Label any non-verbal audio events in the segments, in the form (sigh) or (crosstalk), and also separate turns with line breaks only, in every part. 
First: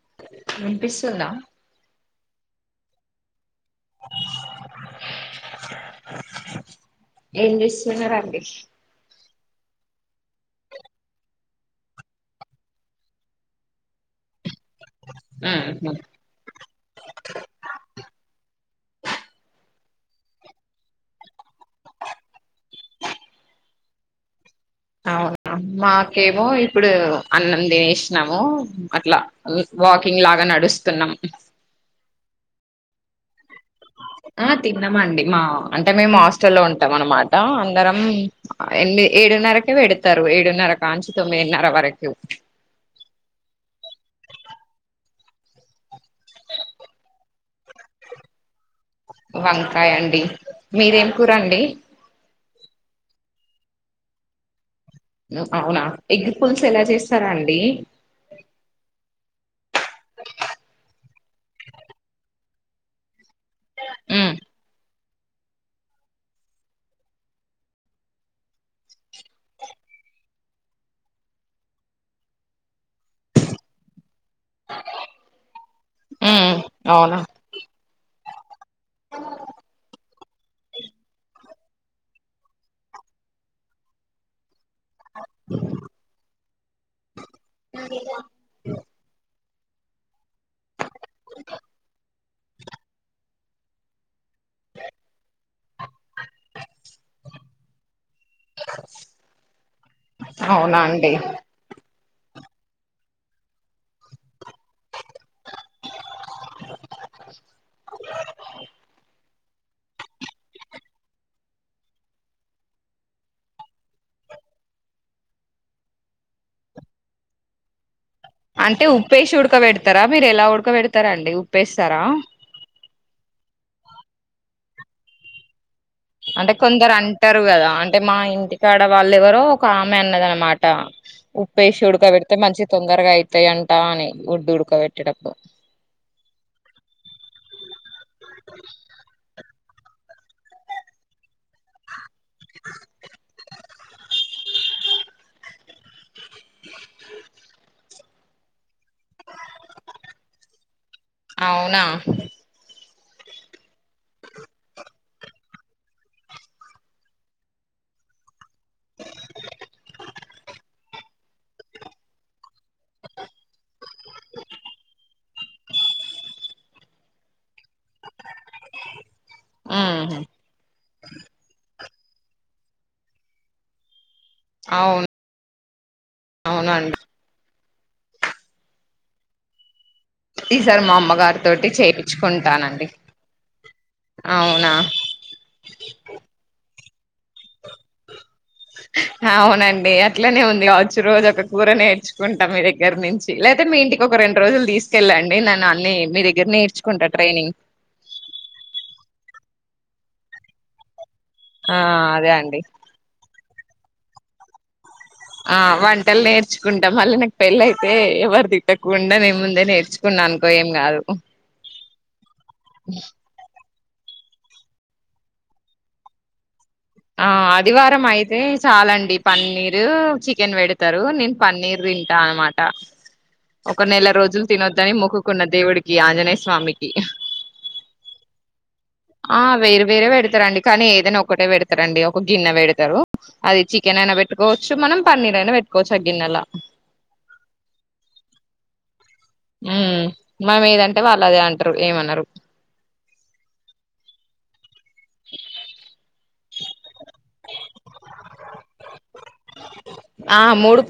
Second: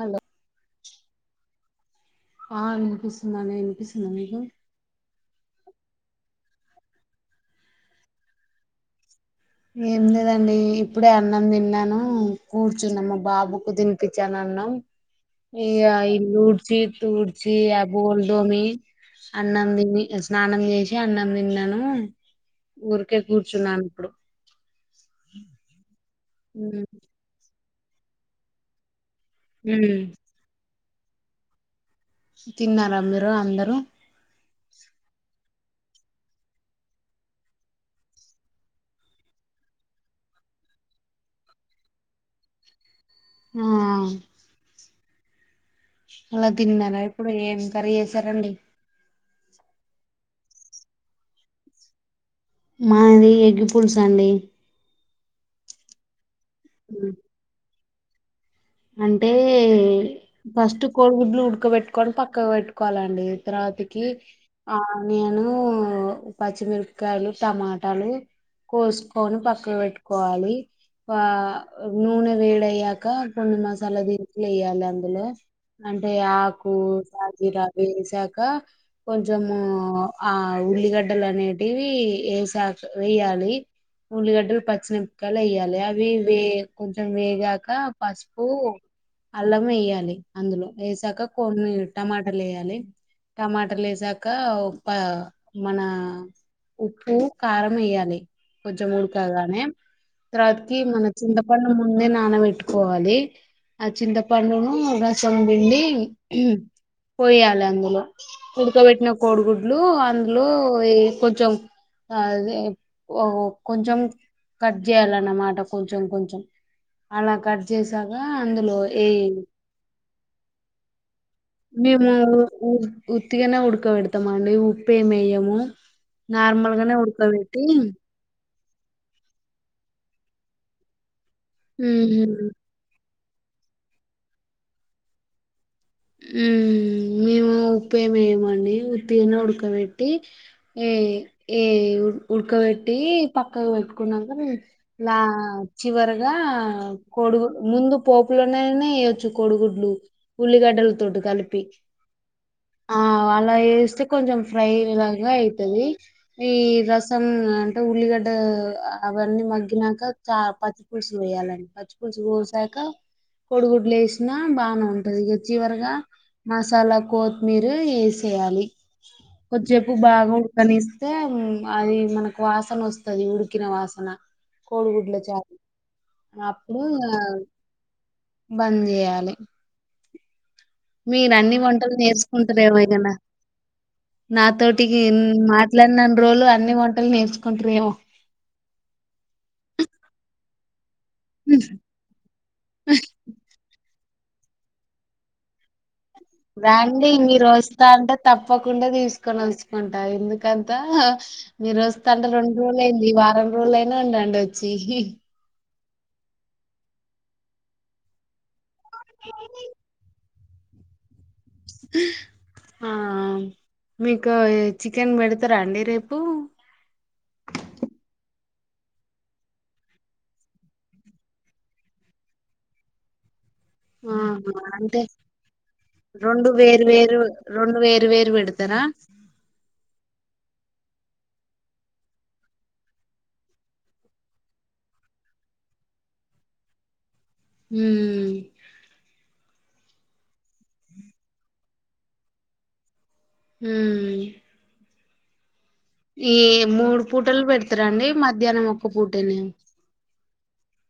Hello
వినిపిస్తుంద
ఆ వినిపిస్తుందనె నీక్ వినిపిస్తోంది
ఏం చేస్తున్నారండి
ఏం లేదండి ఇప్పుడే అన్నం తిన్నాను. కూర్చున్న మా బాబుకు తినిపించాలి అన్నం. ఇగ
ఉహు
ఇప్పుడు ఊడ్చి తూర్చి ఆప్ బోలుదోమి అన్నం తిని స్నానం చేసి అన్నం తిన్నాను ఊరికే కూర్చున్నాను ఇప్పుడు.
అవున మక్ కేమో ఇప్పుడు అన్నం లేశ్నము అట్లా వాకింగ్ లాగా నడుస్తున్నా అన్నం
తిన్నారా మీరు అందరూ.
ఆ తిన్నామండి మా అంటే మేము హాస్టల్ లో ఉంటాం అన్నమాట అందరం ఏనమీది ఏడున్నరకే పెడతారు ఏడున్నర కాంచి తొమ్మిదిన్నరవరకు.
ఆ అలా తిన్నారా ఇప్పుడు ఏం కర్రీ చేసారండి
వంకాయండి మీరేం కూరండి.
మాది ఎగ్ పులుసు అండి.
అవునా ఎగ్ పుల్స్ ఎలా చేస్తారండి.
అంటే టే ఫస్ట్ కోడిగుడ్లు ఉడ్కబెట్టుకొని పక్క పక్క పెట్టుకోవాలండి తర్వాతికి
ఉ
ఆ నేను పచ్చిమిరపకాయలు టమాటాలు అండి కోసుకొని పక్కకు పెట్టుకోవాలి వా నూనె వేడయ్యాక మసాలా ది వెయ్యాలి అందులో అంటే
ఉ
ఆకు
అవునా
సాజీర వేశాక కొంచము ఆ ఉల్లిగడ్డలనేవి వేశాక వెయ్యాలి ఉల్లిగడ్డలు పచ్చిమిరపకాయలు వేయాలి అవి కొంచెం వేగాక పసుపు అల్లం ఎయ్యాలి అందులో వెయ్యాలి ఏసాక కొన్ని టమాటాలు వెయ్యాలి టమాటాలు వేశాక ప మన ఉప్పు కారం వేయాలి కొంచెం ఉడకగానే తర్వాతికి
అవునా
మన
అండి
చింతపండు ముందే నానబెట్టుకో పోవాలి ఆ చింతపండును రసం బిండి పోయాలి అందులో ఉడకబెట్టిన కోడిగుడ్లు అందులో ఎ కొంచెం అదే కొంచెం కట్ చేయాలన్నమాట కొంచెం కొంచెం మన కట్ చేసాక
అంటే ఉప్పేసి ఉడకబెడతారా మీరు ఎలా ఉడకబెడతారా అండి
మేము ఉత్తిగానే ఉడుక వెడకబెడతామాండి ఉప్పే మేయ్యము
అని కొందరు అంటారు కదా అంటే మా ఇంటి తడ వాళ్లెవరో ఒక ఆమె అన్నద అనమాట ఉప్పేసి ఉడుగా బెడితే
మ్మ్.
మంచి తొందరగా అయి వతాయంట అని ఒడ్డు ఉడుకబెట్టేటప్పుడు
ఉ మేము ఉప్పేమేయమండి ఉత్తిగాని ఉడకబ పెట్టి ఏ ఏ ఉడకబెట్టి పక్కకి పెట్టుకున్నాక ఇ చివర ఇ కొడుగు ముందు పోపులోనేన వేయ్యొచ్చు కోడుగుడ్లు ఉల్లి కండల తొడ్డు కలిపి
అవునా
ఆ అలా వేస్తే కొంచెం ఫ్రై లాగా ఐతుంది ఈ రసం అంటే ఉల్లిగడ్డ అవన్నీ మగ్గినాక చ పచ్చి పులుసు వయాలండి పచ్చి పులుసు పోసాక కొడుగుడ్లు వేసినా బాగానే ఉంటది చివరగా మసాలా కొత్ మీరు వేసేయాలి కొద్దిజేపు
ఉహు
బాగా ఉడకనీ అే అది మనకు వాసన వస్తది ఉడికిన వాసన
అవును
కోడిగుడ్ల చాల అప్పుడూ
అవునండి
బంద్ జేయాలి
ఈసారి మా
మీరు
అమ్మగారి
అన్ని
తోటి
వంటలు
చేపించుకుంటానండి
నేర్చకుంటారుఎమైగనా
అవునా
నాతోటికి మాట్లాడినన్ని రోజలు అన్ని వంట నేర్చుకుంటారేమో
అవునండి అట్లనే ఉంది కావచ్చు రోజు ఒక కూర నేర్చుకుంటా మీ దగ్గర నుంచి లేదా మీ ఇంటికి ఒక రెండు రోజులు తీసుకెళ్ళండి నన్నను అన్ని మీ దగ్గర నేర్చుకుంటా
రాండి మీరు
ట్రైనింగ్
వస్తా అంటే తప్పకుండా తీసుకు కనస్కుంట ఎందుకంత
ఆ
మీరు వస్త అంటే
అదే
రెండు
అండి
రోజులు అయింది ఈ వారం లనా ఉండాండి వచ్చి
ఆ వంటలు నేర్చుకుంటాం మళ్ళీ నాకు పెళ్ళయితే ఎవరిది తకుండామ్ నీ ముందే నేర్చుకున్నాను ఇ ఏం గాదు
ఆ మీక చికెన్ పెడతారా అండి రేపు
ఆ ఆదివారం అయితే చాలండి పన్నీరు చికెన్ వెడతారు నేను పన్నీర్ తింటా అనమాట ఒక నెల రోజులు
ఆహా
తినొద్దని
అంటే
మొక్కుకున్న దేవుడికి ఆంజనేయ
రెండు వేరు
స్వామికి
వేరు రెండు వేరు వేరు వెడతారా
ఆ వేరు వేరే వెడతారంండి కానీ ఏదైనా ఒకటే వెడతారంండి ఒక గిన్నె వెడతారు అది చికెన్ అయినా పెట్టుకోవచ్చు మనం పన్నీర్ అయినా పెట్టుకోవచ్చు ఆ గిన్నెలా
హూ
ఉ మనం ఏదంటే వాళ్ళు అదే అంటారు ఏమన్నారు
అ ఈ మూడు పూటలు పెడతారంండి మధ్యాహ్నం ఒక్క పూటనే
ఆ మూడుూ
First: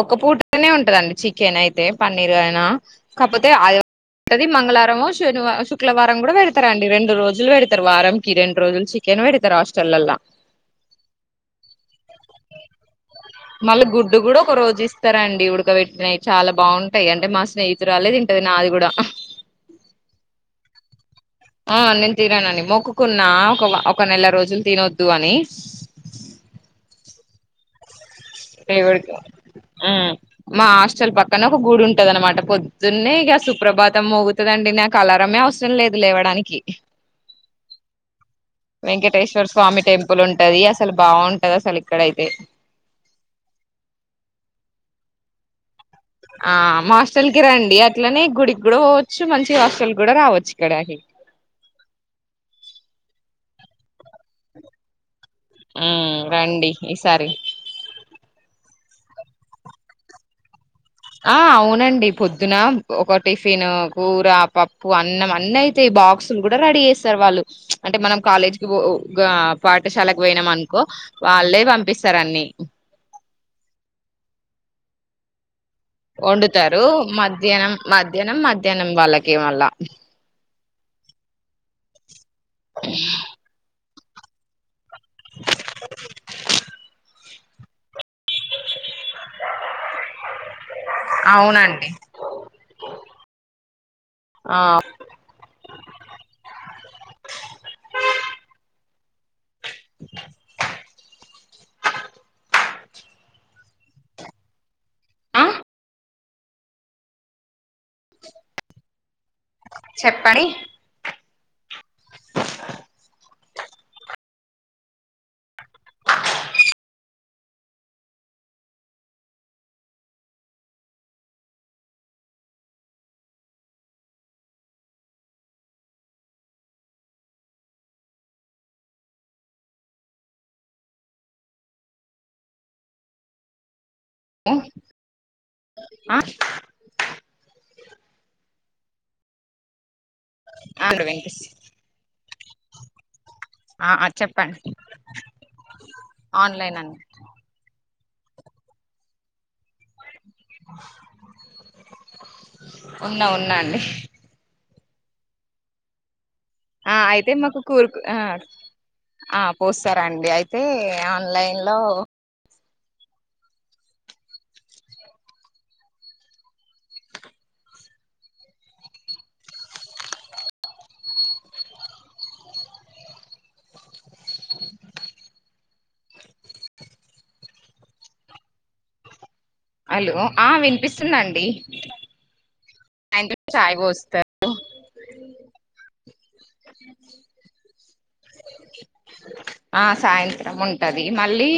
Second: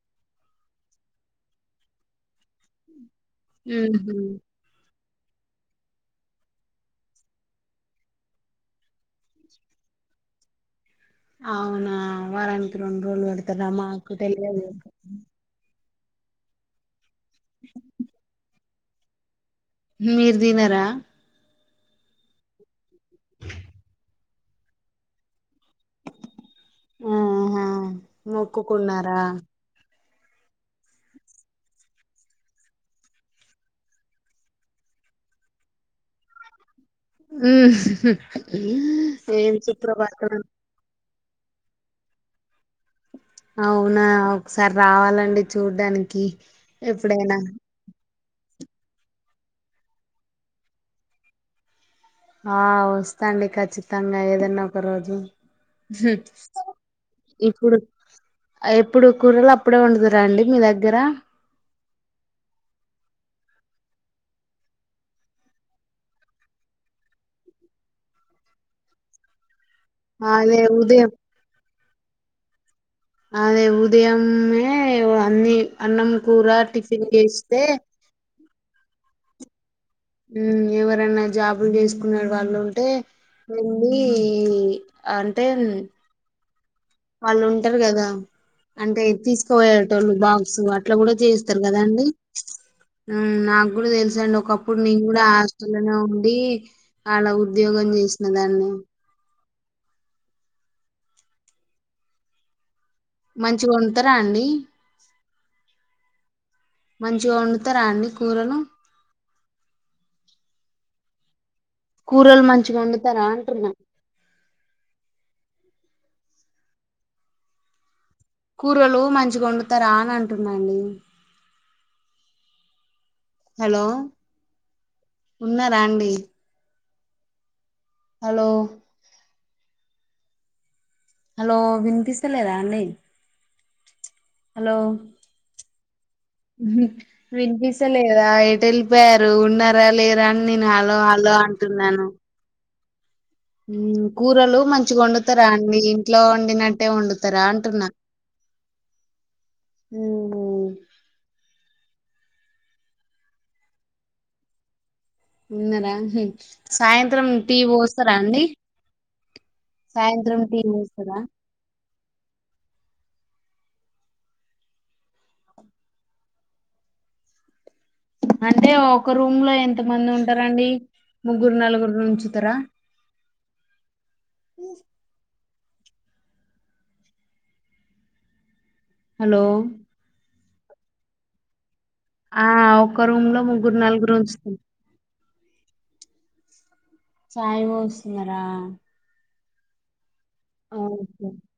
ఒక పూటనే ఉంటదండి చికెన్ అయితే పన్నీర్ అయినా కాకపోతే ఆది
ఉహు
ఉంటది మంగళారం శనివ శుక్లావారం కూడా పెడతారండి రెండు రోజులు పెడతారు వారంకి రెండు రోజులు చికెన్ పెడతారు ఇద్ద రా హస్టలల్లా
అవునా వారానికి రెండు రోజులు పెడతారా
మళ్ళీ
మాకు
గుడ్డు కూడా ఒక
తెలియదు
రోజు ఇస్తారంండి ఇవిడు పెట్టినాయి చాలా బాగు అంటే మా స్నేహితురాలే తింటది నాది కూడా ఆ
మీరు తినరా
ఆ నేను తిననండీ మొక్కుకున్నా ఒక ఒక నెల రోజులు తినొద్దు అని
ఆహా
తెడు
మొక్కుకున్నారా
ఊ మా హాస్టల్ పక్కనే ఒక గుడి ఉంటద అనమాట పొద్దున్నే ఇక సుప్రభాతం మోగుతుందండి నాకు అలరమే అవసరం లేదు లేవడానికి
ఊ
వెంకటేశ్వర స్వామి టెంపుల్ ఉంటది అసలు బాగుంటది అసలు ఇక్కడయితే
అవునా ఒకసారి రావాలండి చూడ్డానికి
ఆ మా హస్టల్
ఎప్పుడైనా
కి రండి అట్లనే గుడికి కూడా పోవచ్చు మంచి హస్టల్ కూడా రావచ్చు ఇక్కడ
ఆ వస్తాండి ఖచ్చితంగా ఏదన్నా ఒక రోజు
ఊ
హ్మ్.
రండి ఈసారి
ఇప్పుడు ఎప్పుడు కూరలు అప్పుడే ఉండదు రండి మీ దగ్గర
ఆ అవునండి పొద్దున ఒక టిఫిన్ కూర పప్పు అన్నం అన్నీ అయితాయ్ బాక్సులు కూడా రెడీ చేస్తారు వాళ్ళు అంటే మనం కాలేజీకి పాఠశాలకు పోేనాం
అదే
అనుకో
ఉదయం
వాళ్ళే పంపిస్తారు అన్ని
అదే ఉదయమే అన్నిీ
వండుతారు మధ్యాహ్నం మధ్యాహ్నం మధ్యాహ్నం వాళ్ళకి గే అల్ల
ఎవరన్నా జాబులు చేసుకున్నా వాళ్ ఉంటే మీ అంటే వాళ్ళు ఉంటారు కదా అంటే తీసుకుపోయారుట వాళ్ళు బాగసు అట్లా కూడా చేస్తారు
అవునండి
కదండి నాకు కూడా తెలుసా అండి
ఆ
ఒకప్పుడు నేను కూడా హాస్టల్లోనే ఉండి అలా ఉద్యోగం చేసినదాన్ని మంచిగుంట రండి మంచి గొండుత రండి కూరలు
చెప్పరి
కూరలు మంచిగా వండుతారా అంటున్న కూరలు మంచిగా వండుతారా అని అంటున్నానండి అంటున్నండి హలో ఉన్నారా అండి హలో హలో వినిపిస్తలేదా అండి హలో
ఆ
వినిపిస్త లేదా ఎటెల్లి వేరు ఉన్నారా లేద అని నేను హలో
అండి
హలో
వెంకస్
అంటున్నాను
ఆ ఆ
కూరలు
చెప్పండి
మంచిగా వండుతారా అండి ఇంట్లో
ఆన్లైన్
వండినట్టే
అండి
వండుతారా అంటున్నా ఉహు..
ఉన్నా ఉన్నా అండి
ఉన్నార హుమ్
ఆ అయితే మాకు అ ఆ పోస్తారండి
సాయంత్రం టీ
అయితే
పోస్తారా
ఆన్లైన్ లో
అంటే ఒక రూమ్ లో ఎంత మంది ఉంటారండి ముగ్గురు నలుగురు నీ ఉంచుతారా. హలో
హలో ఆ వినిపిస్తుందండి
ఆ అక్క రూమ్ లో
సాయంత్రం చాయ్
ముగ్గురు నలుగురు
పోస్తారు
ఉంచుత ఛాయ్ పోస్తున్నారా
ఆ సాయి యంత్రం ఉంటది
ఓకే
మళ్ళీ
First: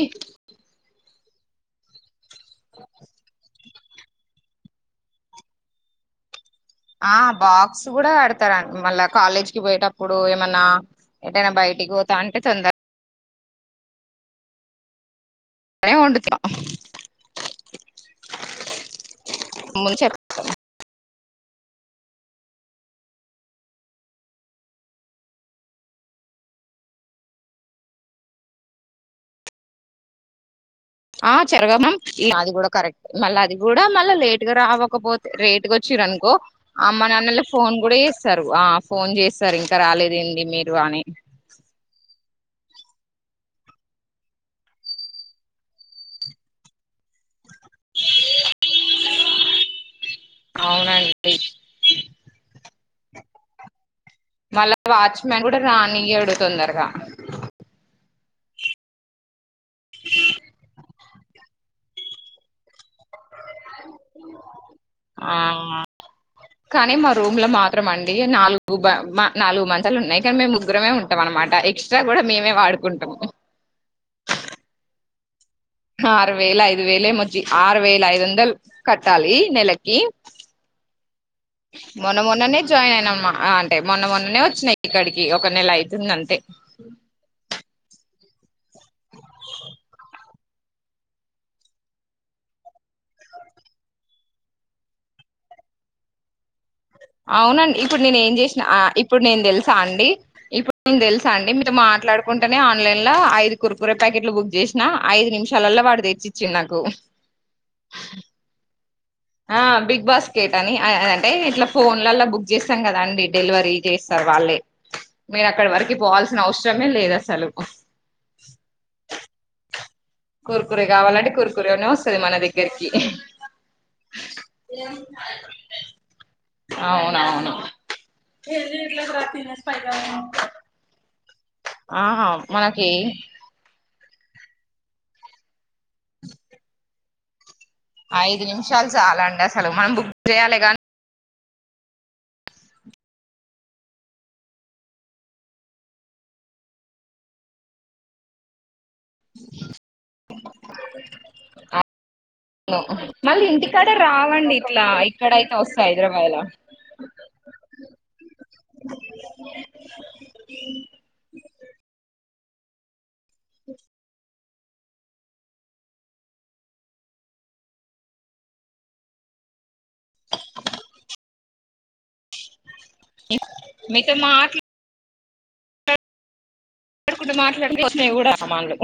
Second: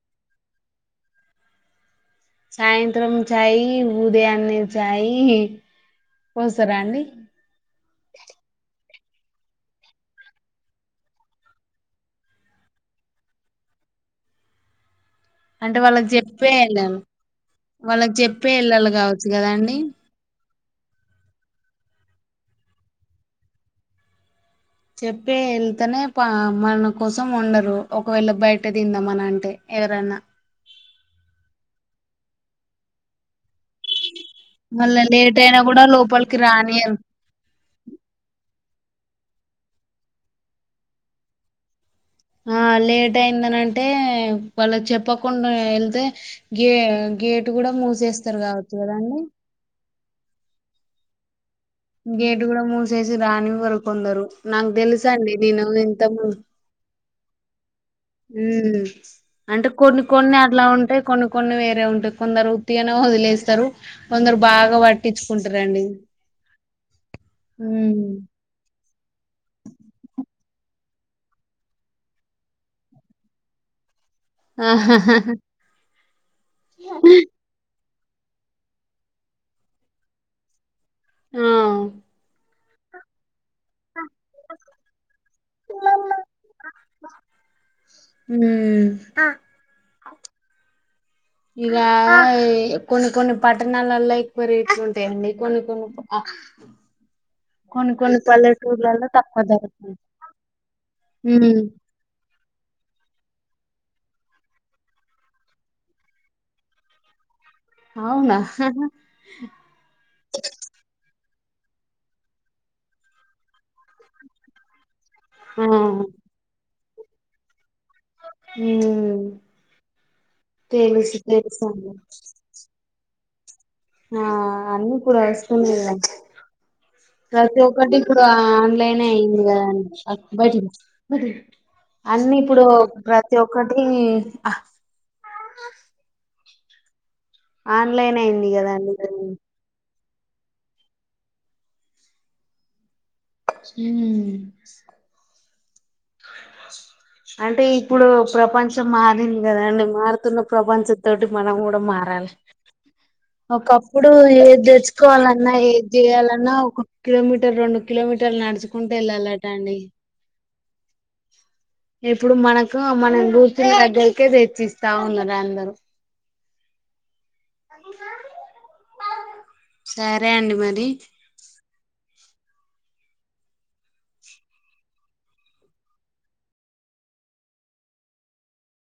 సాయంత్రం చాయి ఉదయాన్నే చాయి
ఆ బాక్స్ కూడా కడతారండి మల్ల కాలేజీకి పోయేటప్పుడు ఏమన్నా ఎటైన బయటికి పోతా అంటే తొంద
అంటే వాళ్ళకి
వండుతాం
చెప్పే వెళ్లాల్ వాళ్ళకి చెప్పే వెళ్ళాలి కావచ్చు కదా అండి
ముందు చెప్
చెప్పే ఏళ్తేనే ప మనకోసం వండరు ఒకవేళ బయట తిందామంటే ఎవరన్న
ఆ చెరగామమ్ అది కూడా కరెక్ట్ మళ్ళీ అది కూడా మళ్ళ లేట్ ఇగ
మళ్ళా
రాకపోతే
లేట్ అయినా
లేటుగా
కూడా
ఒచ్చిల్లునుకో
లోపలికి రానియరు
అమ్మ నాన్నలకు ఫోన్ కూడా చేస్తారు ఏ ఫోన్ చేస్తారు ఇంకా రాలేదేంది మీరు అని
ఆ లేట్ అయిందని అంటే వాళ్లకు చెప్పకుండా వెళ్తే వెళ్తే గే గేటు కూడా మూసేస్తారు కావచ్చు కదా అండి
అవునండి
గేట్ కూడా మూస్ తెలిసి రానివ్వరు కొందరు నాకు
మళ్ళా
తెలుసండి
వాచ్మెన్ కూడా
నేను ఇంత
రానియిడు తొందరగా
హ్మ్మ్ అంటే కొన్ని కొన్ని అట్లా ఉంటేయి కొన్ని కొన్ని వేరే ఉంటా కొందరుత్తిగ
ఆ
పట్టించుకుంటారండి
కానీ మా రూమ్ లో మాత్రం
ఉమ్
అండి నాలుగు నాలుగు మంచాలు ఉన్నాయి కానీ మేము ముగ్గురమే ఉంటాం అనమాట ఎక్స్ట్రా కూడా మేమే వాడుకుంటాము
ఆా
ఆరు వేల ఐదు వేలే మ ఆరు వేల ఐదు వందలు కట్టాలి నెలకి
ఆ
మొన్న మొన్ననే జాయిన్ అయినమ్మా ఆ అంటే మొన్న మొన్ననే వచ్చినా ఇక్కడికి ఒక నెల అయితుంది‌ అంతే
హ్మ్మ్ ఆ ఇగ కొన్ని కొన్ని పట్టణాలలో ఎక్కువ రేట్లు ఉంటాయండి కొన్ని కొన్ని
అవునండి
కొన్ని
ఇప్పుడు నేను
కొన్ని
ఏం చేసిన
పల్లెటూర్లలో
ఇప్పుడు నేను
తక్కువ
తెలుసా
ధరకు
అండి ఇప్పుడు నేను తెలుసా అండి
ఉమ్
మీతో మాట్లాడుకుంటేనే ఆన్లైన్ లో ఐదు కుర్ కురే ప్యాకెట్లు బుక్ చేసిన ఐదు నిమిషాలల్లో వాడు తెచ్చిచ్చిండు నాకు
అవునా
ఆ బిగ్ బాస్కేట్ అని అంటే ఇట్లా ఫోన్లలో బుక్ చేస్తాం కదండి డెలివరీ చేస్తారు వాళ్ళే మీరు
ఆ
అక్కడ వరకు పోవాల్సిన అవసర ఇష్టమే లేదు అసలు
హ్మ్మ్
కుర్ కురే కావాలంటే కూర్కురే నే వస్తది మన దగ్గరికి
ఆ అన్ని కూడా వస్తున్నా కద
అవునవును
ప్రతి ఒక్కటి ఇప్పుడు ఆన్లైన్ అయింది కదండి
ఆహా
అన్ని ఇప్పుడు
మనకి
ప్రతి ఒక్కటి ఆన్లైన్
ఐదు
అయింది
నిమిషాలు
కదండి
చాల అండి అసలు మనం బు చేయాలే గానీ
హ్మ్మ్ అంటే ఇప్పుడు ప్రపంచ మారింది కదండి మారుతున్న ప్రపంచ తోటి మనం కూడా మారాలి
మళ్ళీ ఇంటికాడ
ఒకప్పుడు
రావండి
ఏది
ఇట్లా ఇక్కడైతే
తెచ్చుకోవాలన్నా
వస్తాయి
ఏది
హైదరాబాద్ లో
చేయాలన్నా ఒక కిలోమీటర్ రెండు కిలోమీటర్లు నడుచుకుంటే వెళ్ళాలట అండి ఎప్పుడు మనకు మన కూర్చుని దగ్గరికే చిస్తా ఉన్నారు అందరు సరే అండి మరి
మీతో మాట్లా మాట్లాడు (unintelligible)